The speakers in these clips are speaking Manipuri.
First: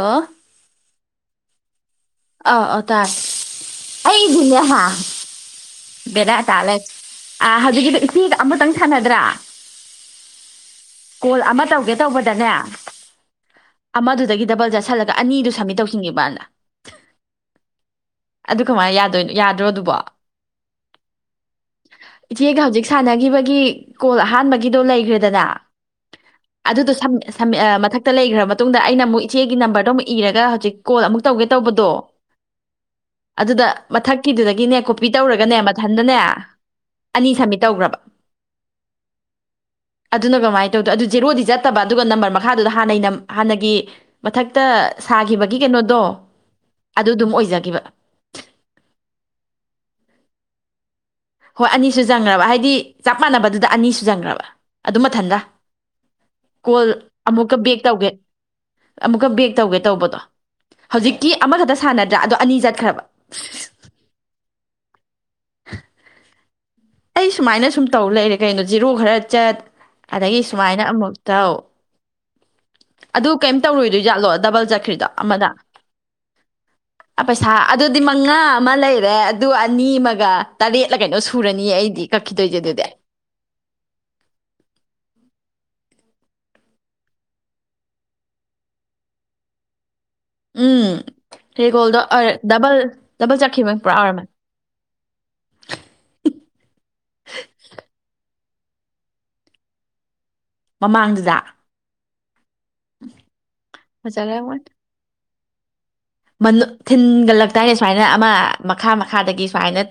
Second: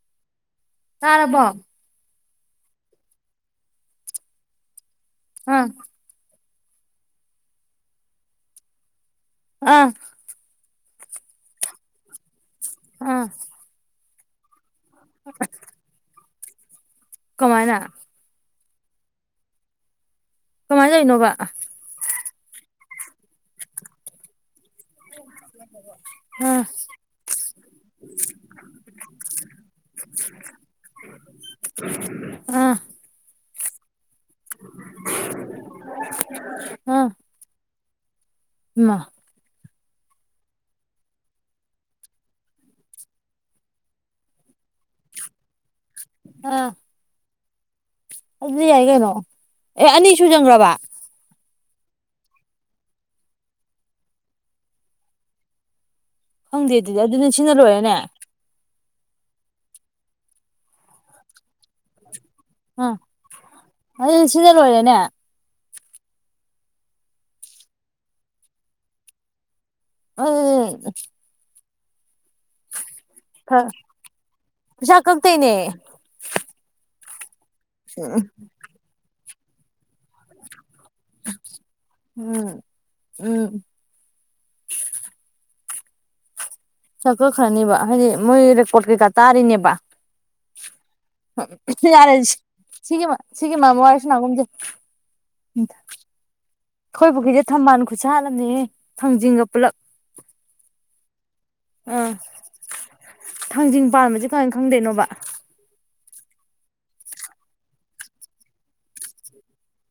ꯑꯣ ꯇꯥꯔꯕꯣ ꯑ ꯑ ꯇꯥꯏ ꯑꯩꯗꯤꯅꯦ ꯍꯥ ꯑꯥ ꯕꯦꯔꯥ ꯇꯥꯂꯦ ꯑ ꯍꯧꯖꯤꯛꯀꯤꯗꯨ ꯏꯐꯨꯟꯗ ꯑꯃꯇ ꯁꯥꯟꯅꯗ꯭ꯔꯥ ꯑꯥ ꯀꯣꯜ ꯑꯃ ꯇꯧꯒꯦ ꯇꯧꯕꯗꯅꯦ ꯑꯥ ꯑꯃꯗꯨꯗꯒꯤ ꯗꯕꯜ ꯆꯠꯁ ꯁꯜꯂ ꯑꯅꯤꯗꯨ ꯁꯝꯃꯤꯠ ꯇꯧꯁꯤꯈꯤꯕꯅ [inaudible] ꯀꯃꯥꯢꯅ ꯑꯗꯨ ꯀꯃꯥꯏꯅ ꯌꯥꯗꯣꯏ ꯌꯥꯗ꯭ꯔꯣ ꯑꯗꯨꯕꯣ ꯀꯃꯥꯏꯇꯧꯏꯅꯣꯕ ꯏꯆꯦꯒ ꯍꯧꯖꯤꯛ ꯁꯥꯟꯅꯈꯤꯕꯒꯤ ꯀꯣꯜ ꯑꯍꯥꯟꯕꯒꯤ ꯒꯤꯗꯣ ꯂꯩꯈ꯭ꯔꯦꯗꯅ ꯑꯥ ꯑꯗꯨꯗꯣ ꯁꯝ ꯁꯝ ꯑ ꯃꯊꯛꯇ ꯂꯩꯈ꯭ꯔꯕ ꯃꯇꯨꯡꯨꯡꯗ ꯑꯩꯅ ꯑꯃꯨꯛ ꯏꯆꯦꯒꯤ ꯅꯝꯕꯔꯗꯣ ꯑꯃꯨꯛ ꯏꯔꯒ ꯍꯧꯖꯤꯛ ꯀꯣꯜ ꯑꯃꯨꯛ ꯇꯧꯒꯦ ꯇꯧꯕꯗꯣ ꯑꯥ ꯑꯗꯨꯗ ꯃꯊꯛꯀꯤꯗꯨꯗꯒꯤꯅꯦ ꯀꯣꯄꯤ ꯇꯧꯔꯒꯅꯦ ꯃꯊꯟꯗꯅꯦ ꯑꯅꯤ ꯁꯃꯤꯠ ꯇꯧꯈ꯭ꯔꯕ ꯏꯃ ꯑꯗꯨꯅ ꯀꯃꯥꯏꯅ ꯇꯧꯗꯣ ꯑꯗꯨ ꯖꯦꯔꯣꯗꯤ ꯆꯠꯇꯕ ꯑꯗꯨꯒ ꯅꯝꯕꯔ ꯃꯈꯥꯗꯨꯗ ꯍꯥꯟꯅꯩꯩ ꯍꯥꯟꯅꯒꯤ ꯃꯊꯛꯇ ꯁꯥꯈꯤꯕꯒꯤ ꯀꯩꯅꯣꯗꯣ ꯑꯥ ꯑꯗꯨ ꯑꯗꯨꯝ ꯑꯣꯏꯖ ꯒꯤꯕ ꯑꯗꯨꯗꯤ ꯌꯥꯏ ꯀꯩꯅꯣ ꯑꯦ ꯑꯅꯤ ꯁꯨ ꯆꯪꯈ꯭ꯔꯕ ꯍꯣꯏ ꯑꯅꯤꯁꯨꯖꯟꯈ꯭ꯔꯕ ꯍꯥꯏꯗꯤ ꯆꯞ ꯃꯥꯟꯅꯕꯗꯨꯗ ꯑꯅꯤꯁꯨꯖꯟꯈ꯭ꯔꯕ ꯑꯗꯨꯝ ꯃꯊꯟꯇ ꯈꯪꯗꯦ ꯑꯗꯨꯗꯤ ꯑꯗꯨꯗꯤ ꯁꯤꯅ ꯂꯣꯏꯔꯦꯅꯦ ꯇꯧꯒꯦ ꯑꯃꯨꯛꯀ ꯕꯦꯛ ꯇꯧꯒꯦ ꯇꯧꯕꯗꯣ ꯍꯧꯖꯤꯛꯇꯤ ꯑꯃꯈꯛꯇ ꯁꯥꯟꯅꯗ꯭ꯔꯥ ꯑꯗꯣ ꯑꯅꯤ ꯎꯝ ꯆꯠꯈ꯭ꯔꯕ ꯑꯗꯨꯗꯤ ꯁꯤꯅ ꯂꯣꯏꯔꯦ [inaudible] ꯑꯩ ꯁꯨꯃꯥꯏꯅ ꯁꯨꯝ ꯇꯧ ꯂꯩꯔꯦ ꯀꯩꯅꯣ ꯖꯤꯔꯣ ꯈꯔ ꯆꯠ ꯑꯗꯒꯤ ꯁꯨꯃꯥꯏꯅ ꯑꯗꯨꯗꯤ ꯑꯃꯨꯛ ꯇꯧ ꯑꯗꯨ ꯀꯩꯝ ꯈꯔ ꯇꯧꯔꯣꯏꯗꯣꯏ ꯖꯥꯠꯂꯣ ꯗꯕꯜ ꯄꯩꯁꯥ ꯆꯠꯈ꯭ꯔꯤꯗꯣ ꯑꯃꯅ ꯀꯛꯇꯣꯏꯅꯦ ꯄꯩꯁꯥ ꯑꯗꯨꯗꯤ ꯃꯉꯥ ꯑꯃ ꯂꯩꯔꯦ ꯑꯗꯨ ꯑꯅꯤ ꯑꯃꯒ ꯇꯔꯦꯠꯂ ꯀꯩꯅꯣ ꯁꯨ ꯑꯩꯗꯤ ꯎꯝ ꯀꯛꯈꯤꯗꯣꯏꯖꯦ ꯑꯗꯨꯗꯤ ꯎꯝ ꯄꯩꯁꯥ ꯀꯛꯈ꯭ꯔꯅꯤꯕ ꯍꯥꯏꯗꯤ ꯃꯣꯏ ꯔꯦꯀꯣꯔꯠ ꯀꯩꯀꯥ ꯇꯥꯔꯤꯅꯦꯕ ꯎꯝ ꯔꯦꯒꯣꯜꯗꯣ ꯌꯥꯔꯦꯁꯦ ꯗꯕꯜ ꯗꯕꯜ ꯁꯤꯒꯤ ꯆꯠꯈꯤꯕ ꯃꯔꯝꯒꯤ ꯄꯨꯔꯥ ꯋꯥꯔꯤ ꯑꯣꯏꯔꯝꯃꯅꯤ ꯁꯥꯟꯅꯒꯨꯝꯁꯦ ꯑꯩꯈꯣꯏ ꯄꯨꯈ꯭ꯔꯤꯁꯦ ꯊꯝꯕꯥꯜ ꯈꯨꯁꯥꯠ ꯑꯝꯅꯦꯍꯦ ꯊꯥꯡꯖꯤꯡꯒ ꯄꯨꯂꯞ ꯃꯃꯥꯡꯗꯨꯗ ꯎꯝ ꯊꯥꯡꯖꯤꯡ ꯄꯥꯟꯕꯁꯦ ꯀꯃꯥꯏ ꯐꯖꯔꯝꯒꯅꯤ ꯈꯪꯗꯣꯏꯅꯣꯕ ꯊꯤꯟꯒꯠꯂꯛꯇꯥꯏꯅꯦ ꯁꯨꯃꯥꯏꯅ ꯑꯃ ꯃꯈꯥ ꯃꯈꯥꯗꯒꯤ ꯁꯨꯃꯥꯏꯅ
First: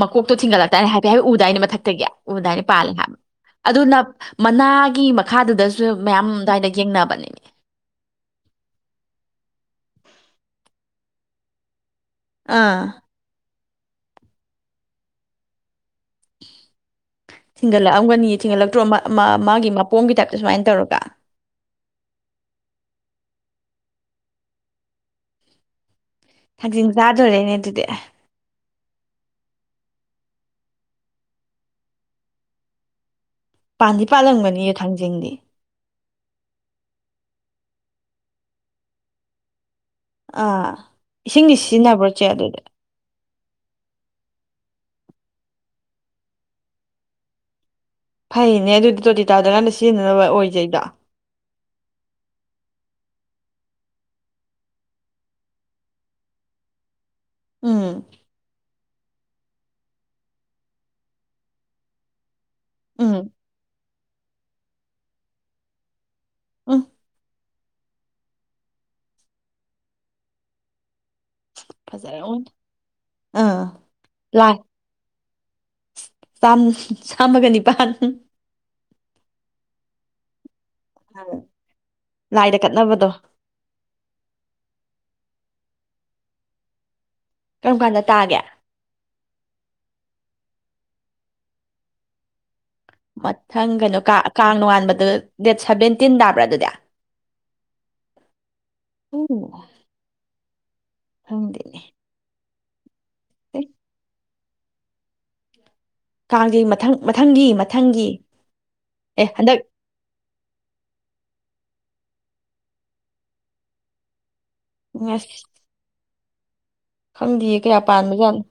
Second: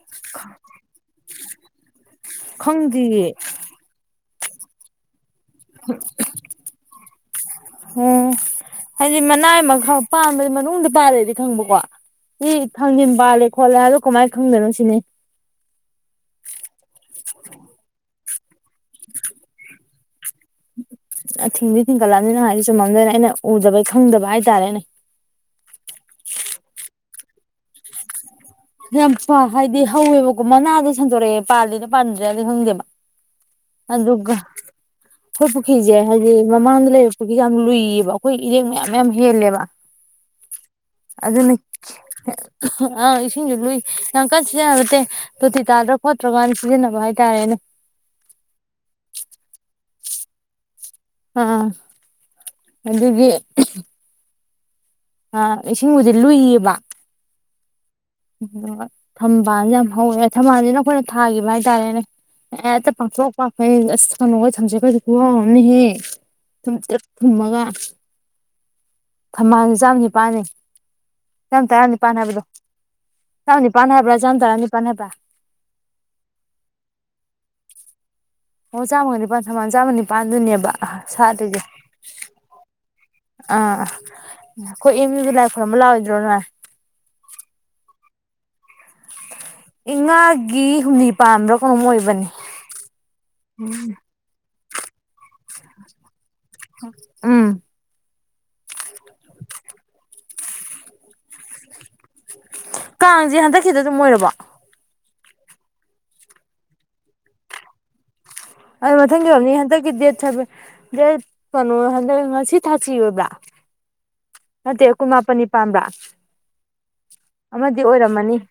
ꯃꯀꯣꯛꯇꯣ ꯊꯤꯡꯒꯠꯂꯛꯇꯥꯏꯅꯦ ꯍꯥꯏꯐꯦꯠ ꯍꯥꯏꯐꯦꯠ ꯗꯥꯥꯏꯅ ꯃꯊꯛꯇꯒꯤ ꯎꯗꯥꯏꯅꯦ ꯄꯥꯜꯂꯦ ꯍꯦꯞ ꯈꯪꯗꯤꯌꯦ ꯑꯗꯨ ꯅꯞ ꯃꯅꯥꯒꯤ ꯃꯈꯥꯗꯨꯗꯁꯨ ꯃꯌꯥꯝ ꯑꯗꯨꯋꯥꯏꯗ ꯌꯦꯡꯅꯕ [inaudible] ꯎꯝ ꯍꯥꯏꯗꯤ ꯃꯅꯥꯏ ꯃꯈ ꯄꯥꯟꯕꯗꯤ ꯃꯅꯨꯡꯗ ꯄꯥꯜꯂꯦꯗꯤ ꯈꯪꯕꯀꯣ ꯏ ꯑꯥ ꯊꯥꯡꯖꯤꯡꯄꯥꯜꯂꯦ ꯈꯣꯠꯂꯛꯑꯒ ꯀꯃꯥꯏꯅ ꯈꯪꯗꯣꯏꯅꯣ ꯁꯤꯅꯦ ꯊꯤꯡꯍꯜꯂꯛꯇ꯭ꯔꯣ ꯃꯥ ꯃꯥ ꯃꯥꯒꯤ ꯃꯄꯣꯝꯒꯤ ꯇꯥꯏꯞ ꯊꯤꯡꯗꯤ ꯊꯤꯡꯒꯠꯂꯑꯝꯅꯤ ꯅꯪꯅ ꯍꯥꯏꯗꯤ ꯆꯨꯝꯃꯝꯗꯣꯏꯅꯦ ꯑꯩꯅ ꯎꯗꯕꯩ ꯈꯪꯗꯕ ꯍꯥꯏꯇꯥꯔꯦꯅꯦ ꯊꯥꯡꯖꯤꯡ ꯆꯥꯗꯧꯔꯦꯅꯦ ꯐꯗꯨꯗꯤ ꯌꯥꯝ ꯍꯥꯏꯗꯤ ꯍꯧꯋꯦꯕꯀꯣ ꯃꯅꯥꯗꯣ ꯁꯟꯗꯣꯔꯛꯑꯦ ꯄꯥꯜꯂꯤꯔ ꯄꯥꯟꯗ꯭ꯔꯤꯔꯗꯤ ꯈꯪꯗꯦꯕ ꯄꯥꯟꯗꯤ ꯑꯗꯨꯒ ꯄꯥꯜꯂꯝꯒꯅꯤꯌꯦ ꯊꯥꯡꯖꯤꯡꯗꯤ ꯑꯩꯈꯣꯏ ꯄꯨꯈ꯭ꯔꯤꯁꯦ ꯍꯥꯏꯗꯤ ꯃꯃꯥꯡꯗ ꯂꯩꯕ ꯄꯨꯈ꯭ꯔꯤꯁꯦ ꯌꯥꯝ ꯂꯨꯏꯌꯦꯕ ꯑꯩꯈꯣꯏ ꯏꯔꯦꯡ ꯃꯌꯥꯝ ꯃꯌꯥꯝ ꯍꯦꯜꯂꯦꯕ ꯑꯥ ꯑꯗꯨꯅ ꯏꯁꯤꯡꯗꯤ ꯁꯤꯖꯤꯟꯅꯕ꯭ꯔꯣ ꯆꯦ ꯑꯗꯨꯗꯤ ꯑꯥ ꯏꯁꯤꯡꯁꯨ ꯂꯨꯏ ꯌꯥꯝ ꯀꯟꯅ ꯁꯤꯖꯤꯟꯅꯕꯠꯇꯦ ꯇꯣꯇꯤ ꯇꯥꯗ꯭ꯔꯥ ꯈꯣꯠꯇ꯭ꯔꯥ ꯀꯥꯟꯗ ꯁꯤꯖꯤꯟꯅꯕ ꯍꯥꯏꯇꯥꯔꯦꯅꯦ ꯐꯩꯅꯦ ꯑꯗꯨꯗꯤ ꯇꯣꯇꯤ ꯇꯥꯗ꯭ꯔꯀꯥꯟꯗ ꯁꯤꯖꯤꯟꯅꯅꯕ ꯑꯣꯏꯖꯩꯗ ꯑꯥ ꯑꯗꯨꯒꯤ ꯑ ꯏꯁꯤꯡꯕꯨꯗꯤ ꯂꯨꯏꯌꯦꯕ ꯎꯝ ꯎꯝ ꯊꯝꯕꯥꯜꯁꯦ ꯌꯥꯝ ꯍꯧꯋꯦ ꯊꯝꯕꯥꯜꯁꯤꯅ ꯑꯩꯈꯣꯏꯅ ꯊꯥꯈꯤꯕ ꯍꯥꯏꯇꯥꯔꯦꯅꯦ ꯍꯦꯛꯇ ꯎꯝ ꯄꯥꯛꯊꯣꯡ ꯄꯥꯈꯩ ꯑꯁ ꯊꯅꯣꯒ ꯊꯝꯖꯦꯠꯀꯁꯦ ꯈꯨꯋꯥꯡ ꯑꯃꯅꯤꯍꯦ ꯎꯝ ꯊꯨꯝꯇ꯭ꯔꯤꯛ ꯊꯨꯝꯃꯒ ꯊꯝꯕꯥꯜꯁꯨ ꯆꯥꯝꯃ ꯅꯤꯄꯥꯜꯅꯤ ꯆꯝꯇꯔꯥꯅꯤꯄꯥꯟ ꯍꯥꯕꯗꯣ ꯐꯖꯔꯝꯒꯅꯤ ꯑꯥ ꯆꯥꯝꯅꯤ ꯄꯥꯟ ꯍꯥꯏꯕ꯭ꯔꯥ ꯆꯥꯝ ꯂꯥꯏ ꯇꯔꯥꯅꯤꯄꯥꯟ ꯍꯥꯏꯕ꯭ꯔꯥ ꯆꯥꯝ ꯆꯥꯝꯃꯒ ꯅꯤꯄꯥꯥꯟ ꯑꯣ ꯆꯥꯝꯃꯒ ꯅꯤꯄꯥꯥꯟ ꯊꯝꯕꯥꯜ ꯆꯥꯝꯃ ꯅꯤꯄꯥꯟꯗꯨꯅꯦꯕ ꯑ ꯁꯥꯠꯂꯤꯁꯦ ꯂꯥꯏꯗ ꯀꯠꯅꯕꯗꯣ ꯑ ꯑꯩꯈꯣꯏ ꯑꯦꯝ ꯌꯨ ꯗ ꯂꯥꯛ ꯈꯣꯏꯔꯝꯕ ꯂꯥꯛ ꯑꯣꯏꯗ꯭ꯔꯣ ꯅꯣꯏ ꯀꯔꯝ ꯀꯥꯟꯗ ꯇꯥꯒꯦ ꯏꯉꯥꯒꯤ ꯍꯨꯝꯅꯤ ꯄꯥꯟꯕꯝꯕ꯭ꯔꯥ ꯀꯩꯅꯣꯝ ꯑꯣꯏꯕꯅꯤ ꯃꯊꯪ ꯀꯩꯅꯣ ꯀꯥꯡ ꯀꯥꯡ ꯅꯣꯡꯉꯥꯟ ꯗꯦꯠ ꯁꯚꯦꯟꯇꯤꯟ ꯇꯥꯕ꯭ꯔꯥ ꯑꯗꯨꯗꯤ ꯎꯝ ꯎꯎꯝ ꯈꯪꯗꯦꯅꯦ ꯀꯥꯡꯁꯦ ꯑꯦ ꯍꯟꯗꯛꯀꯤꯗ ꯑꯗꯨꯝ ꯑꯣꯏꯔꯕꯣ ꯀꯥꯡꯒꯤ ꯃꯊꯪ ꯃꯊꯪꯒꯤ ꯃꯊꯪꯒꯤ ꯑꯩ ꯑꯦ ꯃꯊꯪꯒꯤ ꯑꯣꯏꯔꯝꯅꯤ ꯍꯟꯗꯛ ꯍꯟꯗꯛꯀꯤ ꯗꯦꯠ ꯁꯚꯦꯟ ꯗꯦꯠ ꯀꯩꯅꯣ ꯉꯁꯤ ꯊꯥꯁꯤ ꯑꯣꯏꯕ꯭ꯔꯥ ꯅꯠꯇꯦ ꯑꯁ ꯀꯨꯟꯃꯥꯄꯟꯅꯤ ꯄꯥꯟꯕꯥ ꯈꯪꯗꯦꯌꯦ ꯀꯌꯥ ꯄꯥꯟꯕꯖꯥꯠꯅꯣ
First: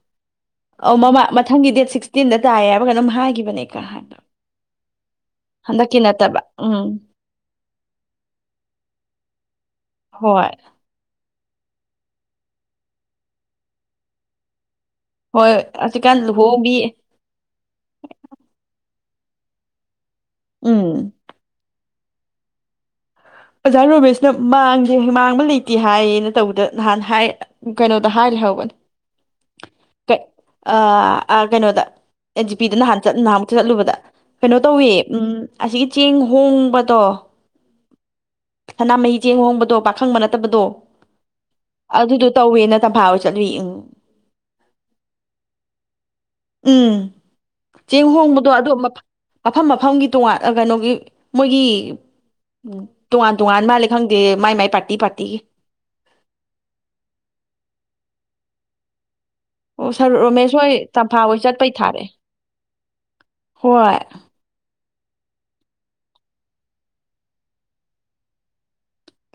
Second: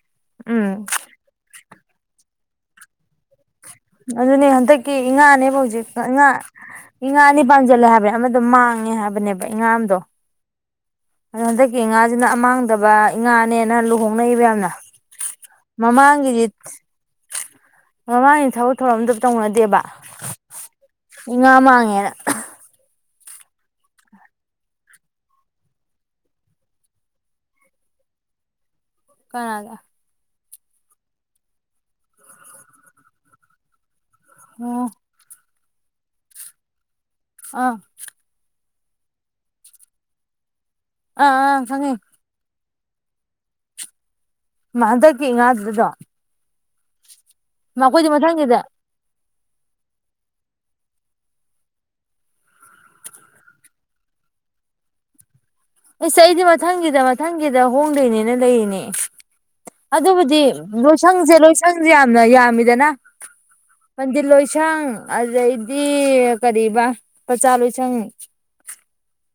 ꯎꯝ ꯑꯧ ꯃꯃꯥ ꯃꯊꯪꯒꯤ ꯗꯦꯠ ꯁꯤꯛꯁꯇꯤꯟꯗ ꯇꯥꯏ ꯍꯥꯏꯕ ꯀꯩꯅꯣꯝ ꯍꯥꯏ ꯑꯗꯨꯅꯦ ꯍꯟꯗꯛꯀꯤ ꯏꯉꯥꯅꯦꯕ ꯍꯟꯗꯛꯀꯤ ꯍꯧꯖꯤꯛꯥꯁꯦ ꯏꯉꯥ ꯅꯠꯇꯕ ꯎꯝ ꯏꯉꯥ ꯑꯅꯤ ꯄꯥꯟꯁꯤꯜꯂꯦ ꯍꯥꯏꯕꯅꯦ ꯑꯃꯗꯣ ꯃꯥꯡꯉꯦ ꯍꯥꯏꯕꯅꯦꯕ ꯏꯉꯥ ꯑꯝꯗꯣ ꯍꯣꯏ ꯑꯗꯣ ꯍꯟꯗꯛꯀꯤ ꯏꯉꯥꯁꯤꯅ ꯃꯥꯡꯗꯕ ꯏ ꯉꯥꯅꯦꯅ ꯂꯨꯍꯣꯡꯅꯩꯕ ꯌꯥꯝꯅ ꯍꯣꯏ ꯍꯧꯖꯤꯛꯀꯥꯟ ꯃꯃꯥꯡꯒꯤꯗꯤ ꯂꯨꯍꯣꯡꯕꯤ ꯃꯃꯥꯡꯒꯤ ꯊꯕꯛ ꯊꯧꯔꯃꯗ ꯇꯧꯅꯗꯦꯕ ꯎꯝ ꯏꯉꯥ ꯃꯥꯡꯉꯦꯅ ꯑꯣꯖꯥ ꯔꯣꯃꯦꯁꯅ ꯃꯥꯡꯗꯦ ꯃꯥꯡꯕ ꯂꯩꯇꯦ ꯍꯥꯏꯌꯦꯅ ꯇꯧꯕꯗ ꯅꯍꯥꯟ ꯍꯥꯏ ꯀꯅꯣꯗ ꯍꯥꯏ ꯂꯩꯍꯧꯕꯅꯦ ꯀꯅꯥꯗꯥ ꯀꯩ ꯑꯥ ꯑꯥ ꯀꯅꯣꯗ ꯑꯦ ꯖꯤ ꯄꯤꯗ ꯅꯍꯥꯟ ꯆꯠ ꯅꯍꯥꯟ ꯃꯨꯛ ꯆꯠꯂꯨꯕꯗ ꯀꯅꯣ ꯑꯣ ꯇꯧꯋꯦ ꯎꯝ ꯑꯁꯤꯒꯤ ꯆꯦꯡ ꯍꯣꯡꯕꯗꯣ ꯑꯥ ꯁꯅꯥꯃꯍꯤ ꯆꯦꯡ ꯍꯣꯡꯕꯗꯣ ꯄꯥꯈꯪꯕ ꯅꯠꯇꯕꯗꯣ ꯑꯥ ꯑꯥ ꯈꯪꯉꯦ ꯑꯗꯨꯗꯣ ꯇꯧꯋꯦꯅ ꯇꯝꯐꯥ ꯍꯣꯏ ꯆꯠꯂꯨꯏ ꯎꯝ ꯃꯥ ꯍꯟꯗꯛꯀꯤ ꯉꯥꯗꯨꯗ ꯗꯣ ꯎꯝ ꯃꯥ ꯆꯦꯡ ꯑꯈꯣꯏꯗꯤ ꯍꯣꯡꯕꯗꯣ ꯃꯊꯪꯒꯤꯗ ꯑꯗꯣ ꯃꯐꯝ ꯃꯐꯝꯒꯤ ꯇꯣꯉꯥꯟ ꯀꯅꯣꯒꯤ ꯃꯣꯏꯒꯤ ꯇꯣꯉꯥꯟ ꯇꯣꯉꯥꯟ ꯃꯥꯜꯂꯦ ꯈꯪꯗꯦ ꯃꯥꯏ ꯃꯥꯏ ꯄꯥꯔꯇꯤ ꯄꯥꯔꯇꯤꯒꯤ ꯑꯁ ꯑꯩꯗꯤ ꯃꯊꯪꯒꯤꯗ ꯃꯊꯪꯒꯤꯗ ꯍꯣꯡꯗꯣꯏꯅꯦꯅ ꯂꯩꯔꯤꯅꯦ ꯑꯣ ꯁꯔ ꯑꯗꯨꯕꯨꯗꯤ ꯔꯣꯃꯦꯁ ꯍꯣꯏ ꯇꯝꯐꯥ ꯂꯣꯏꯁꯪꯖꯦ ꯍꯣꯏ ꯆꯠꯄꯩ ꯂꯣꯏꯁꯪꯖꯦ ꯊꯥꯔꯛꯑꯦ ꯌꯥꯝꯅ ꯌꯥꯝꯃꯤꯗꯅ ꯍꯣꯏ ꯄꯟꯗꯤꯠ ꯂꯣꯏꯁꯪ ꯑꯗꯩꯗꯤ ꯀꯔꯤꯕ ꯄꯆꯥ ꯂꯣꯏꯁꯪ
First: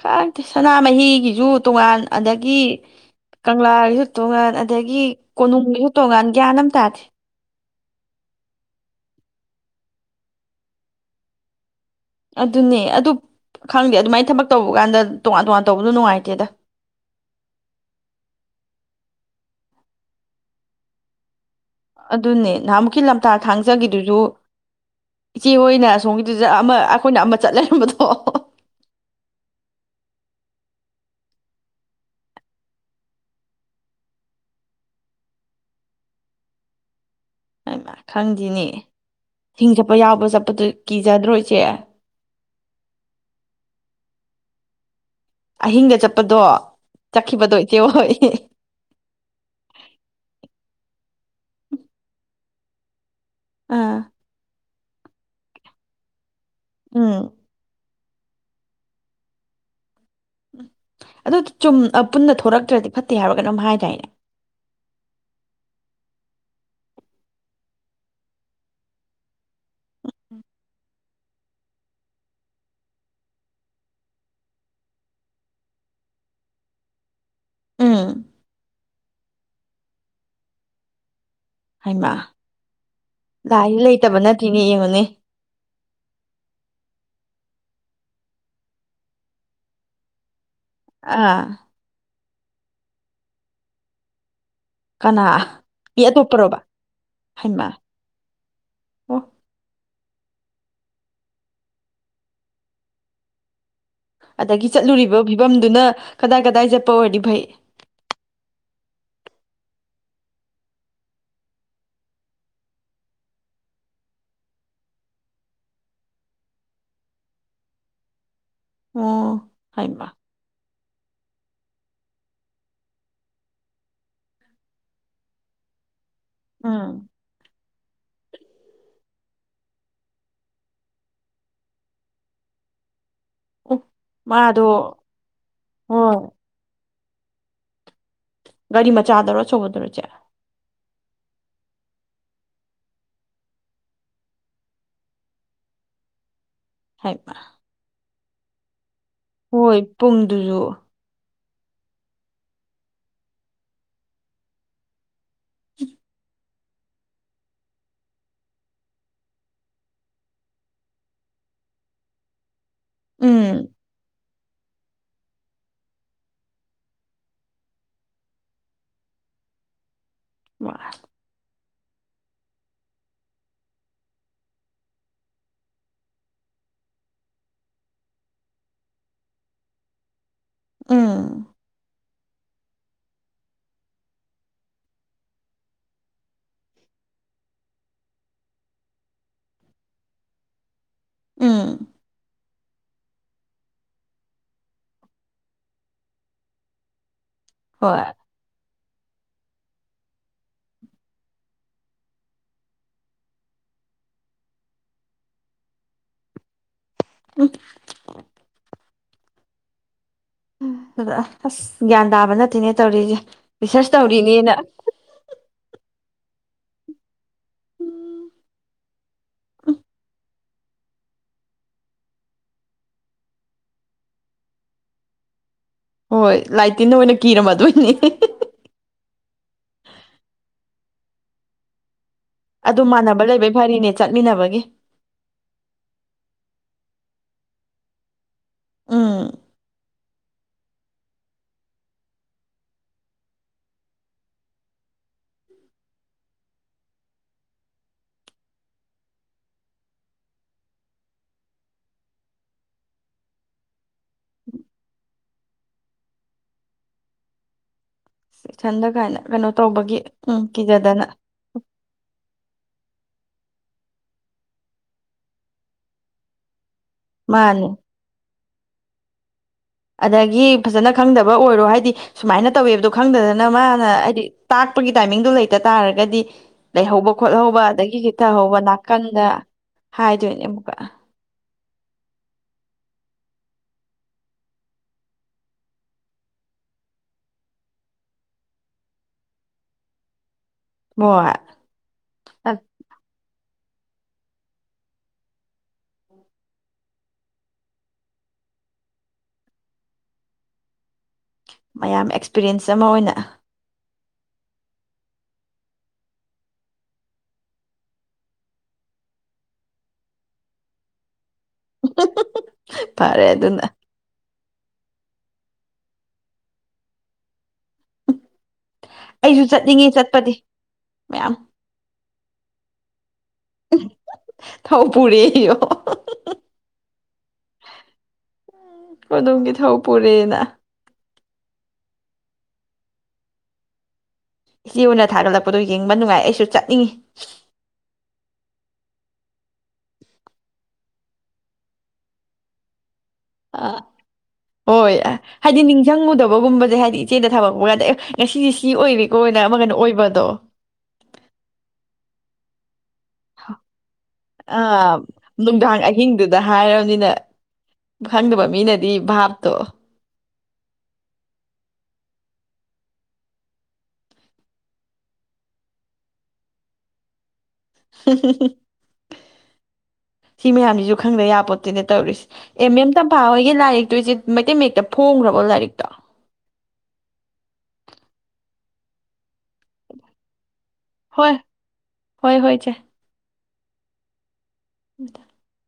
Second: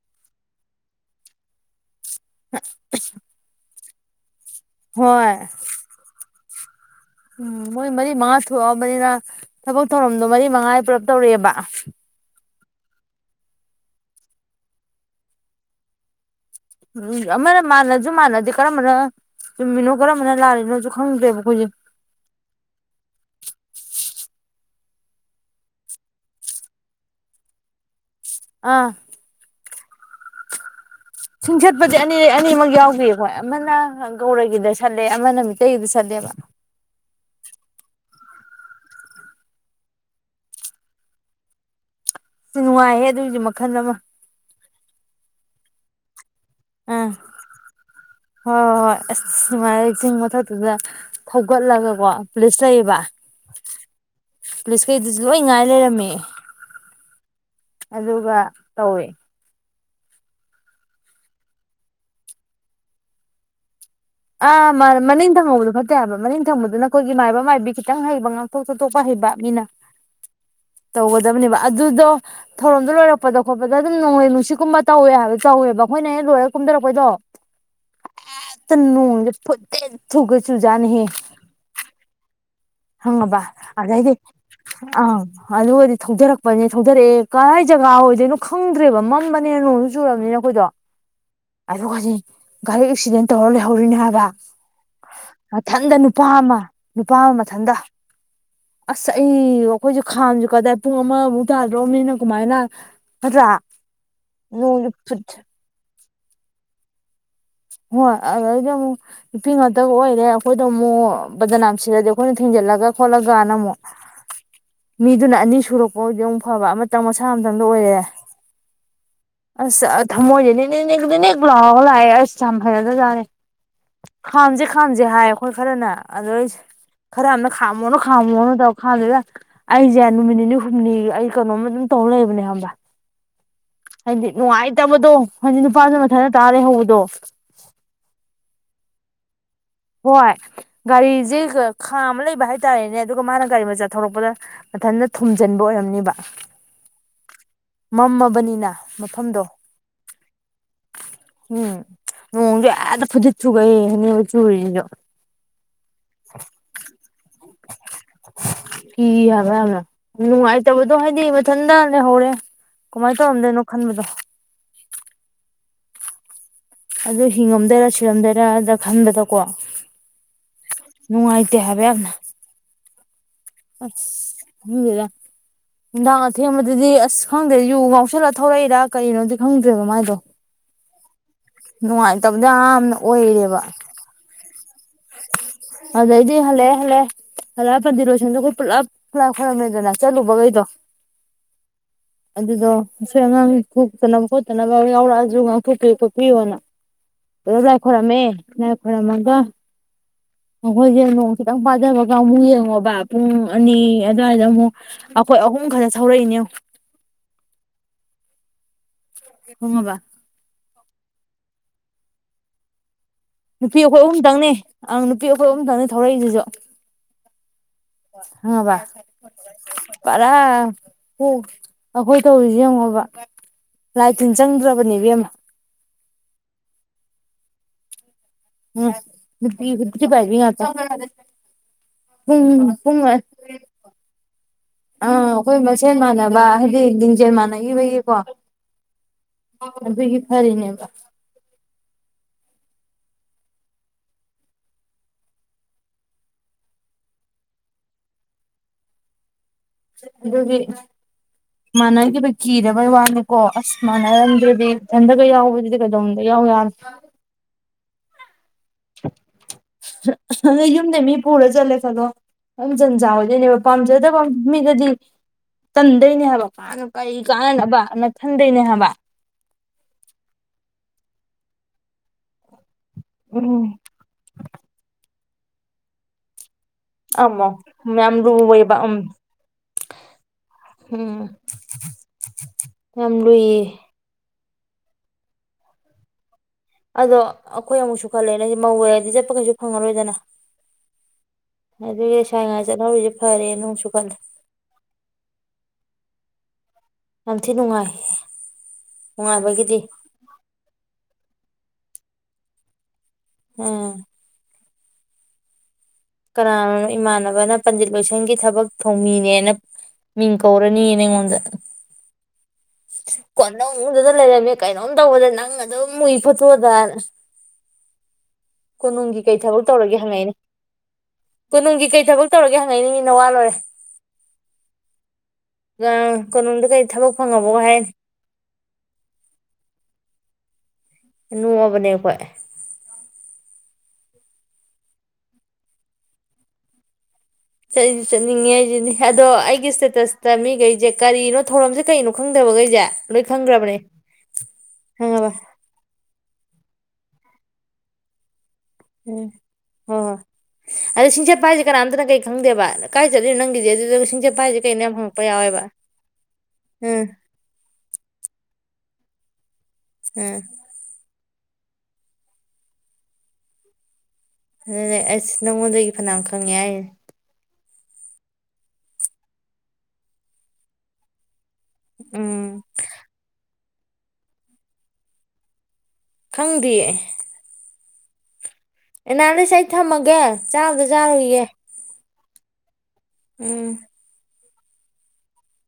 ꯈꯪꯇꯦ ꯁꯅꯥꯃꯍꯤꯒꯤꯖꯨ ꯇꯣꯉꯥꯟꯅ ꯑꯗꯒꯤ ꯀꯪꯂꯥꯒꯤꯖꯨ ꯇꯣꯉꯥꯟ ꯑꯗꯒꯤ ꯍꯣꯏ ꯀꯣꯅꯨꯡꯒꯤꯖꯨ ꯇꯣꯉꯥꯟ ꯒ꯭ꯌꯥꯟ ꯃ ꯇꯥꯗꯦ ꯎꯝ ꯃꯣꯏ ꯃꯔꯤ ꯃꯉꯥ ꯊꯣꯛꯑꯕꯅꯤꯅ ꯊꯕꯛ ꯊꯧꯔꯝꯗꯣ ꯃꯔꯤ ꯃꯉꯥ ꯄꯨꯂꯞ ꯇꯧꯔꯛꯑꯦꯕ ꯑꯗꯨꯅꯦ ꯑꯗꯨ ꯈꯪꯗꯦ ꯑꯗꯨꯃꯥꯏ ꯊꯕꯛ ꯇꯧꯕ ꯀꯥꯟꯗ ꯇꯣꯉꯥꯟ ꯇꯣꯉꯥꯟ ꯇꯧꯕꯗꯣ ꯅꯨꯡꯉꯥꯏꯇꯦꯗ ꯑꯃꯅ ꯃꯥꯟꯅꯖꯨ ꯃꯥꯟꯅꯗꯦ ꯀꯔꯝꯕꯅ ꯆꯨꯝꯃꯤꯅꯣ ꯀꯔꯝꯕꯅ ꯂꯥꯔꯤꯅꯣꯖꯨ ꯈꯪꯗ꯭ꯔꯦꯕ ꯑꯩꯈꯣꯏꯖꯦ ꯑꯗꯨꯅꯦ ꯅꯍꯥꯟꯃꯨꯛꯀꯤ ꯂꯝꯇꯥ ꯊꯥꯡꯖꯒꯤꯗꯨꯖꯨ ꯏꯆꯦ ꯍꯣꯏꯅ ꯑꯁꯣꯝꯒꯤꯗꯨꯖꯨ ꯑꯃ ꯑꯩꯈꯣꯏꯅ ꯑꯃ ꯆꯠ ꯂꯩꯔꯝꯕꯗꯣ ꯑꯥ ꯁꯤꯡ ꯁꯠꯄꯖꯦ ꯑꯅꯤꯔꯛ ꯑꯅꯤꯃꯛ ꯌꯥꯎꯒꯤ ꯑꯈꯣꯏ ꯑꯃꯅ ꯒꯧꯔꯒꯤꯗ ꯁꯠꯂꯦ ꯑꯃꯅ ꯃꯤꯇꯩꯒꯤꯗ ꯁꯠꯂꯦꯕ ꯍꯩꯃꯥ ꯈꯪꯗꯦꯅꯦ ꯍꯤꯡ ꯆꯠꯄ ꯌꯥꯎꯕ ꯆꯠꯄꯗꯨ ꯀꯤꯖꯗ꯭ꯔꯣ ꯏꯆꯦ ꯅꯨꯡꯉꯥꯏꯍꯦ ꯑꯗꯨꯒꯤꯖꯨ ꯃꯈꯜ ꯑꯃ ꯑꯍꯤꯡꯒ ꯆꯞ ꯑꯥ ꯍꯣꯏ ꯍꯣꯏ ꯍꯣꯏ ꯑꯁ ꯅꯨꯉꯥꯏꯔꯦ ꯆꯤꯡ ꯃꯊꯛꯇꯨꯗ ꯊꯧꯒꯠꯂꯒꯀꯣ ꯄꯨꯂꯤꯁ ꯂꯩꯌꯦꯕ ꯑꯥ ꯄꯨꯂꯤꯁꯀꯩꯗꯨꯁꯨ ꯂꯣꯏ ꯉꯥꯏ ꯂꯩꯔꯝꯃꯦ ꯎꯝ ꯑꯗꯨꯒ ꯇꯧꯋꯦ ꯑꯗꯣ ꯆꯨꯝ ꯑ ꯄꯨꯟꯅ ꯊꯣꯔꯛꯇ꯭ꯔꯗꯤ ꯐꯠꯇꯦ ꯍꯥꯏꯕ꯭ꯔ ꯀꯩꯅꯣꯝ ꯍꯥꯏꯗꯥꯏꯅꯦ ꯑꯥ ꯃꯥꯅꯦ ꯃꯅꯤꯡ ꯊꯪꯍꯧꯕꯗꯣ ꯐꯠꯇꯦ ꯍꯥꯏꯕ ꯃꯅꯤꯡ ꯊꯪꯕꯗꯨꯅ ꯑꯩꯈꯣꯏꯒꯤ ꯃꯥꯏꯕ ꯃꯥꯏꯕꯤ ꯈꯤꯇꯪ ꯍꯩꯕ ꯉꯥꯛꯊꯣꯛ ꯆꯊꯣꯛꯄ ꯍꯩꯕ ꯃꯤꯅ [inaudible] ꯇꯧꯒꯗꯕꯅꯦꯕ ꯑꯗꯨꯗꯣ ꯊꯧꯔꯝꯗꯣ ꯂꯣꯏꯔꯛꯄꯗ ꯈꯣꯠꯄꯗ ꯑꯗꯨꯝ ꯅꯣꯡꯂꯩ ꯅꯨꯡꯁꯤꯠꯀꯨꯝꯕ ꯇꯧꯋꯦ ꯍꯥꯏꯕ ꯇꯧꯋꯦꯕ ꯑꯩꯈꯣꯏꯅ ꯍꯦꯛ ꯂꯣꯏꯔꯒ ꯀꯨꯝꯗꯔꯛꯄꯩꯗꯣ ꯎꯝ ꯎꯝ ꯅꯣꯡꯖꯦ ꯐꯨꯗꯤꯠ ꯊꯨꯒꯩ ꯆꯨꯖꯥꯅꯤꯍꯦ ꯍꯩꯏꯃꯥ ꯍꯪꯉꯕ ꯑꯗꯩꯗꯤ ꯌꯦꯡꯉꯨꯅꯦ ꯑꯪ ꯑꯗꯨꯒꯗꯤ ꯊꯧꯗꯔꯛꯄꯅꯦ ꯊꯧꯗꯔꯛꯑꯦ ꯀꯔꯥꯏ ꯖꯒꯥ ꯑꯣꯏꯗꯣꯏꯅꯣ ꯈꯪꯗ꯭ꯔꯦꯕ ꯃꯝꯕꯅꯦ ꯅꯣꯡꯁꯨ ꯆꯨꯔꯕꯅꯤꯅ ꯑꯩꯈꯣꯏꯗꯣ ꯑꯥ ꯑꯗꯨꯒꯗꯤ ꯒꯥꯔꯤ ꯑꯦꯛꯁꯤꯗꯦꯟ ꯇꯧꯔ ꯂꯩꯍꯧꯔꯤꯅꯦ ꯍꯥꯏꯕ ꯀꯅꯥ ꯃꯊꯟꯗ ꯃꯤ ꯑꯇꯣꯞꯄꯔꯣꯕ ꯅꯨꯄꯥꯑꯃ ꯅꯨꯄꯥ ꯑꯃ ꯍꯩꯃꯥ ꯊꯟꯗ ꯑꯁꯁ ꯑꯣ ꯑꯩ ꯑꯩꯈꯣꯏꯁꯦ ꯈꯥꯝꯁꯨ ꯀꯗꯥꯏ ꯄꯨꯡ ꯑꯃꯃꯨꯛ ꯇꯥꯗ꯭ꯔꯣꯑꯕꯅꯤꯅ ꯀꯃꯥꯏꯅ ꯅꯠꯇ꯭ꯔꯥ ꯑꯗꯒꯤ ꯅꯣꯡ ꯆꯠꯂꯨꯔꯤꯕ ꯐꯤꯕꯝꯗꯨꯅ ꯀꯗꯥꯏ ꯀꯗꯥꯏ ꯆꯠꯄ ꯑꯣꯏꯔꯗꯤ ꯐꯩ ꯍꯣꯏ ꯑꯗꯨꯗꯩꯗꯤ ꯑꯃꯨꯛ ꯅꯨꯄꯤ ꯉꯥꯛꯇꯒ ꯑꯣꯏꯔꯦ ꯑꯩꯈꯣꯏꯗꯣ ꯑꯃꯨꯛ ꯕꯗꯅꯥꯝ ꯁꯤꯂꯗꯤ ꯑꯩꯈꯣꯏꯅ ꯊꯦꯡꯖꯤꯜꯂꯒ ꯈꯣꯠꯂꯒꯅ ꯑꯃꯨꯛ ꯃꯤꯗꯨꯅ ꯑꯅꯤ ꯁꯨꯔꯛꯄ ꯑꯣꯏꯗꯤ ꯑꯃꯨꯛ ꯐꯕ ꯑꯃꯇꯪ ꯃꯁꯥ ꯑꯃꯇꯪꯒ ꯑꯣꯏꯔꯦ ꯑꯣ ꯑꯁ ꯍꯩꯃꯥ ꯊꯝꯃꯣꯏꯗꯅꯤ ꯅꯤ ꯅꯤ ꯅꯤꯛ ꯂꯥꯎꯔꯒ ꯂꯥꯛꯑꯦ ꯍꯥꯏꯁ ꯌꯥꯝ ꯐꯖꯗ ꯖꯥꯠꯅꯦ ꯈꯥꯝꯁꯦ ꯈꯥꯝꯁꯦ ꯍꯥꯏꯌꯦ ꯑꯩꯈꯣꯏ ꯈꯔꯅ ꯑꯗꯨꯗꯩ ꯎꯝ ꯈꯔ ꯑꯝꯅ ꯈꯥꯝꯃꯣꯅ ꯈꯥꯝꯃꯣꯅ ꯇꯧ ꯈꯥꯝꯗꯨꯗ ꯑꯩꯁꯦ ꯅꯨꯃꯤꯠ ꯅꯤꯅꯤ ꯍꯨꯝꯅꯤ ꯑꯩ ꯀꯩꯅꯣꯝꯃ ꯑꯗꯨꯝ ꯇꯧ ꯂꯩꯕꯅꯦ ꯈꯪꯕ ꯑꯣ ꯍꯥꯏꯗꯤ ꯃꯥꯗꯣ ꯅꯨꯡꯉꯥꯏꯇꯕꯗꯣ ꯍꯥꯏꯗꯤ ꯅꯨꯄꯥꯁꯨ ꯍꯣꯏ ꯃꯊꯟꯗ ꯇꯥꯔ ꯂꯩꯍꯧꯕꯗꯣ ꯒꯥꯔꯤ ꯃꯆꯥꯗꯔꯣ ꯑꯆꯧꯕꯗꯔꯣ ꯏꯆꯦ ꯍꯣꯏ ꯒꯥꯔꯤꯁꯤ ꯈꯥꯝꯃ ꯂꯩꯕ ꯍꯥꯏꯇꯥꯔꯦꯅꯦ ꯑꯗꯨꯒ ꯃꯥꯅ ꯒꯥꯔꯤ ꯃꯆꯥ ꯊꯧꯔꯛꯄꯗ ꯃꯊꯟꯇ ꯊꯨꯝꯖꯤꯟꯕ ꯑꯣꯏꯔꯝꯅꯤꯕ ꯍꯩꯃꯥ ꯃꯝ ꯃꯕꯅꯤꯅ ꯍꯣꯏ ꯄꯨꯡꯗꯨꯁꯨ ꯎꯝ ꯅꯣꯡꯁꯦ ꯑꯗ ꯐꯨꯗꯤꯠ ꯐꯩꯒꯩꯅꯤ ꯆꯨꯔꯤꯁꯤꯁꯨ [inaudible] ꯀꯤ ꯍꯥꯏꯕ ꯌꯥꯝꯅ ꯅꯨꯡꯉꯥꯏꯇꯕꯗꯣ ꯍꯥꯏꯗꯤ ꯃꯊꯟꯇ ꯂꯩꯍꯧꯔꯦ ꯀꯃꯥꯏꯅ ꯇꯧꯔꯝꯗꯣꯏꯅꯣ ꯎꯝ ꯈꯟꯕꯗꯣ ꯑꯗꯨ ꯍꯤꯡꯉꯝꯗꯣꯏꯔ ꯁꯤꯔꯝꯗꯣꯏꯔꯅ ꯈꯟꯕꯗꯀꯣ ꯋꯥ ꯇꯦ ꯍꯥꯏꯕ ꯌꯥꯝꯅ ꯑꯁ ꯂꯨꯒ ꯅꯨꯡꯗꯥꯡ ꯑꯊꯦꯝꯕꯗꯨꯗꯤ ꯑꯁ ꯈꯪꯗ꯭ꯔꯦ ꯌꯨ ꯉꯥꯎꯁꯜꯂ ꯊꯧꯂꯛꯏꯔꯥ ꯀꯔꯤꯅꯣꯗꯤ ꯈꯪꯗ꯭ꯔꯦꯕ ꯃꯥꯏꯗꯣ ꯑꯪ ꯇꯝ ꯌꯥꯝꯅ ꯑꯣꯏꯔꯦꯕ ꯑꯗꯩꯗꯤ ꯍꯜꯂꯛꯑꯦ ꯍꯜꯂꯛꯑꯦ ꯍꯜꯂꯛꯑ ꯀꯟꯗꯤꯔ ꯂꯣꯏꯁꯟꯗꯣ ꯑꯩꯈꯣꯏ ꯄꯨꯜꯂꯞꯂꯞ ꯈꯣꯏꯔꯝꯃꯦꯗꯅ ꯆꯠꯂꯨꯕꯈꯩꯗꯣ ꯎꯝ ꯑꯗꯨꯗꯣ ꯑꯁꯣꯏ ꯑꯉꯥꯡ ꯊꯣꯛꯇꯅꯕ ꯈꯣꯠꯇꯅꯕ ꯑꯃ ꯌꯥꯎꯔꯛꯑꯁꯨ ꯉꯥꯛꯊꯣꯛꯄꯤꯌꯨ ꯈꯣꯠꯄꯤꯌꯣꯅ ꯑꯗ ꯂꯥꯏ ꯍꯣꯏ ꯈꯣꯔꯝꯃꯦ ꯑꯣꯏꯔꯝꯃꯣꯏꯗ ꯑꯩꯈꯣꯏꯁꯦ ꯅꯣꯡ ꯈꯤꯇꯪ ꯄꯥꯗꯕꯒ ꯑꯃꯨꯛ ꯌꯦꯡꯉꯣꯕ ꯄꯨꯡ ꯑꯅꯤ ꯑꯗꯨꯋꯥꯏꯗ ꯑꯃꯨꯛ ꯑꯩꯈꯣꯏ ꯑꯍꯨꯝ ꯈꯛꯇ ꯊꯧꯔꯛꯏꯅꯤ ꯌꯦꯡꯉꯨ ꯎꯝ [unintelligible] ꯑꯗꯨꯗ ꯑꯁ ꯒ꯭ꯌꯥꯟ ꯇꯥꯕ ꯅꯠꯇꯦꯅꯦ ꯇꯧꯔꯤꯁꯦ ꯅꯨꯄꯤ ꯔꯤꯁꯔꯁ ꯑꯩꯈꯣꯏ ꯑꯍꯨꯝꯇꯪꯅꯦ ꯇꯧꯔꯤꯅꯦꯅ ꯑꯪ ꯅꯨꯄꯤ ꯑꯩꯈꯣꯏ ꯑꯍꯨꯝꯇꯪꯅꯦ ꯊꯧꯔꯛꯏꯗꯨꯁꯣ ꯈꯪꯉꯕ ꯄꯔꯥ ꯑꯣ ꯑꯩꯈꯣꯏ ꯇꯧꯔꯤꯁꯦ ꯌꯦꯡꯉꯣꯕ ꯂꯥꯏ ꯇꯤꯟ ꯆꯪꯗ꯭ꯔꯕꯅꯦ ꯏꯕꯦꯝꯃ ꯍꯣꯏ ꯂꯥꯏꯇꯤꯟꯅ ꯑꯣꯏꯅ ꯀꯤꯔꯝꯃꯗꯣꯏꯅꯦ ꯎꯝ ꯅꯨꯄꯤ ꯒꯨꯟ ꯊꯨꯒꯥꯏꯕꯤ ꯉꯥꯛꯇ ꯑꯗꯨ ꯄꯨꯡ ꯄ ꯑꯥ ꯃꯥꯟꯅꯕ ꯂꯩꯕꯩ ꯐꯔꯤꯅꯦ ꯆꯠꯃꯤꯟꯅꯕꯒꯤ ꯑꯩꯈꯣꯏ ꯃꯁꯦꯟ ꯃꯥꯟꯅꯕ ꯍꯥꯏꯗꯤ ꯂꯤꯡꯖꯦꯜꯃꯥꯟꯅꯈꯤꯕꯒꯤꯀꯣ ꯎꯝ ꯑꯗꯨꯒꯤ ꯐꯔꯤꯅꯦꯕ ꯑꯗꯨꯒꯤ ꯃꯥꯟꯅꯈꯤꯕ ꯀꯤꯗꯕꯩ ꯋꯥꯅꯤꯀꯣ ꯑꯁ ꯃꯥꯟꯅꯔꯝꯗ꯭ꯔꯗꯤ ꯏꯊꯟꯗꯒ ꯌꯥꯎꯕꯗꯨꯗꯤ ꯀꯩꯗꯧꯅꯨꯡꯗ ꯌꯥꯎ ꯌꯥꯔꯣꯏ ꯏꯊꯟꯗ ꯀꯥꯏꯅ ꯀꯩꯅꯣ ꯇꯧꯕꯒꯤ ꯎꯝ ꯀꯤꯖꯗꯅ ꯍꯝꯖꯟꯖꯥꯟ ꯑꯣꯏꯗꯣꯏꯅꯦꯕ ꯄꯥꯝꯖꯗꯕ ꯃꯤꯗꯗꯤ ꯇꯟꯗꯣꯏꯅꯦ ꯍꯥꯏꯕ ꯀꯔꯤ ꯃꯥꯅꯤ ꯀꯥꯟꯅꯅꯕ ꯍꯥꯏꯅ ꯈꯟꯗꯣꯏꯅꯦꯕ ꯑꯗꯒꯤ ꯐꯖꯅ ꯈꯪꯗꯕ ꯑꯣꯏꯔꯣ ꯍꯥꯏꯗꯤ ꯁꯨꯃꯥꯏꯅ ꯇꯧꯋꯦꯕꯗꯣ ꯈꯪꯗꯗꯅ ꯃꯥꯅ ꯍꯥꯏꯗꯤ ꯇꯥꯛꯄꯒꯤ ꯇꯥꯏꯃꯤꯡ ꯑꯗꯨ ꯂꯩꯇ ꯇꯥꯔꯒꯗꯤ ꯂꯩꯍꯧꯕ ꯑꯃꯨꯛ ꯈꯣꯠꯍꯧꯕ ꯑꯗꯒꯤ ꯌꯥꯝ ꯆꯤꯠꯊꯍꯧꯕ ꯂꯨꯋꯦꯕ ꯎꯝ ꯅꯥꯀꯟꯗ ꯍꯥꯏꯗꯣꯏꯅꯦ ꯑꯃꯨꯛꯀ ꯎꯝ ꯌꯥꯝ ꯂꯨ ꯌꯦ ꯑꯗꯣ ꯑꯩꯈꯣꯏ ꯑꯃꯨꯛꯁꯨ ꯈꯜꯂꯦ ꯑꯗꯩꯗꯤ ꯃꯧ ꯑꯣꯏꯔꯗꯤ ꯆꯠꯄ ꯀꯩꯁꯨ ꯐꯪꯉꯔꯣꯏꯗꯅ ꯍꯣꯏ ꯑꯗꯨꯒꯤ ꯂꯩꯁꯥꯔꯤꯉꯩ ꯆꯠꯍꯧꯔꯤꯁꯦ ꯐꯔꯦꯅ ꯑꯃꯨꯛꯁꯨ ꯈꯜꯂꯦ ꯌꯥꯝ ꯊꯤ ꯅꯨꯡꯉꯥꯏ ꯅꯨꯡꯉꯥꯏꯕꯒꯤꯗꯤ ꯃꯌꯥꯝ ꯑꯦꯛꯁꯄꯤꯔꯤꯌꯦꯟꯁ ꯑꯃ ꯑꯣꯏꯅ ꯎꯝ ꯀꯅꯥꯅꯣꯅꯣ ꯏꯃꯥꯟꯅꯕꯅ ꯄꯟꯖꯤꯠ ꯂꯣꯏꯁꯪꯒꯤ ꯊꯕꯛ ꯊꯧꯃꯤꯅꯦꯅ ꯃꯤꯡ ꯀꯧꯔꯅꯤꯅ ꯑꯩꯉꯣꯟꯗ ꯎꯝꯍꯝ ꯍꯝ ꯍꯝ ꯀꯅꯨꯡꯗꯇ ꯂꯩꯔꯝꯃꯦ ꯀꯩꯅꯣꯝ ꯇꯧꯕꯗ ꯅꯪ ꯑꯗꯨꯝ ꯎꯏ ꯐꯣꯠꯇꯣꯗꯅ ꯀꯣꯅꯨꯡꯒꯤ ꯀꯩ ꯑꯩꯁꯨ ꯊꯕꯛ ꯆꯠꯅꯤꯡꯉꯤ ꯇꯧꯔꯒꯦ ꯆꯠꯄꯗꯤ ꯍꯪꯉꯛꯏꯅꯦ ꯃꯌꯥꯝ ꯀꯣꯅꯨꯡꯒꯤ ꯀꯩ ꯊꯕꯛ ꯇꯧꯒ ꯍꯪꯉꯛꯏꯅꯤꯅꯦ ꯋꯥꯂꯣꯏꯔꯦ ꯊꯧ ꯄꯨꯔꯦꯌꯣ ꯀꯩꯅꯨꯡꯗ ꯀꯔꯤ ꯊꯕꯛ [unintelligible] ꯀꯗꯣꯝꯒꯤ ꯊꯧ ꯄꯨꯔꯦꯅ ꯅꯣꯡꯑꯕꯅꯦ ꯑꯩꯈꯣꯏ ꯏꯆꯦ ꯍꯣꯏꯅ ꯊꯥꯒꯠꯂꯛꯄꯗꯣ ꯌꯦꯡꯕ ꯅꯨꯡꯉꯥꯏ ꯑꯩꯁꯨ ꯆꯠꯅꯤꯡꯉꯤ ꯆꯠ ꯆꯠꯅꯤꯡꯉꯦ ꯍꯥꯏꯖꯤꯅꯤ ꯑꯗꯣ ꯑꯩꯒꯤ ꯇꯦꯇꯁꯇ ꯃꯤꯈꯩꯁꯦ ꯀꯔꯤꯅꯣ ꯊꯧꯔꯝꯁꯦ ꯀꯩꯅꯣ ꯈꯪꯗꯕꯈꯩꯖꯦ ꯑ ꯍꯣꯏ ꯈꯪꯉꯕ ꯍꯥꯏꯗꯤ ꯅꯤꯡꯖꯡꯉꯨꯗꯕ ꯕꯒꯨꯝꯕꯖꯦ ꯍꯥꯏꯗꯤ ꯏꯆꯦꯗ ꯊꯃꯛꯄ ꯌꯥꯗꯦ ꯉꯁꯤ ꯎꯝ ꯍꯣꯏ ꯍꯣꯏ ꯑꯁ ꯁꯤꯡꯆꯞꯄ ꯍꯥꯏꯖꯦ ꯀꯅꯥꯝꯇꯅ ꯀꯩ ꯈꯪꯗꯦꯕ ꯀꯥꯏ ꯆꯠꯂꯤꯅꯣ ꯅꯪꯒꯤꯖꯦ ꯑꯗꯨ ꯑ ꯅꯨꯡꯗꯥꯡ ꯑꯍꯤꯡꯗꯨꯗ ꯎꯝ ꯍꯥꯏꯔꯝꯅꯤꯅ ꯈꯪꯗꯕ ꯃꯤꯅꯗꯤ ꯏ ꯚꯥꯞꯇꯣ ꯎꯝ ꯑꯗꯨꯅꯦ ꯑꯁ ꯅꯪꯉꯣꯟꯗꯒꯤ ꯐꯩꯅꯥꯝ ꯈꯪꯉꯦ ꯍꯥꯏꯔꯤ ꯁꯤ ꯃꯌꯥꯝꯁꯤꯖꯨ ꯈꯪꯗ ꯌꯥꯄꯣꯠ ꯇꯦꯅꯦ ꯇꯧꯔꯤꯁꯦ ꯎꯝ ꯑꯦ ꯃꯦꯝ ꯇꯝꯐꯥ ꯍꯣꯏꯒꯤ ꯂꯥꯏꯔꯤꯛ ꯇꯨꯗꯤ ꯃꯩꯇꯩ ꯃꯌꯦꯛꯇ ꯐꯣꯡꯒ꯭ꯔꯕꯣ ꯂꯥꯏꯔꯤꯛꯇꯣ ꯈꯪꯗꯤꯌꯦ ꯑꯦꯅꯥꯂꯤꯁ ꯑꯩ ꯊꯝꯃꯒꯦ ꯆꯥꯛ ꯑꯝꯇ ꯍꯣꯏ ꯆꯥꯔꯨꯒꯤꯒꯦ ꯍꯣꯏ ꯍꯣꯏ ꯏꯆꯦ ꯎꯝ [unintelligible]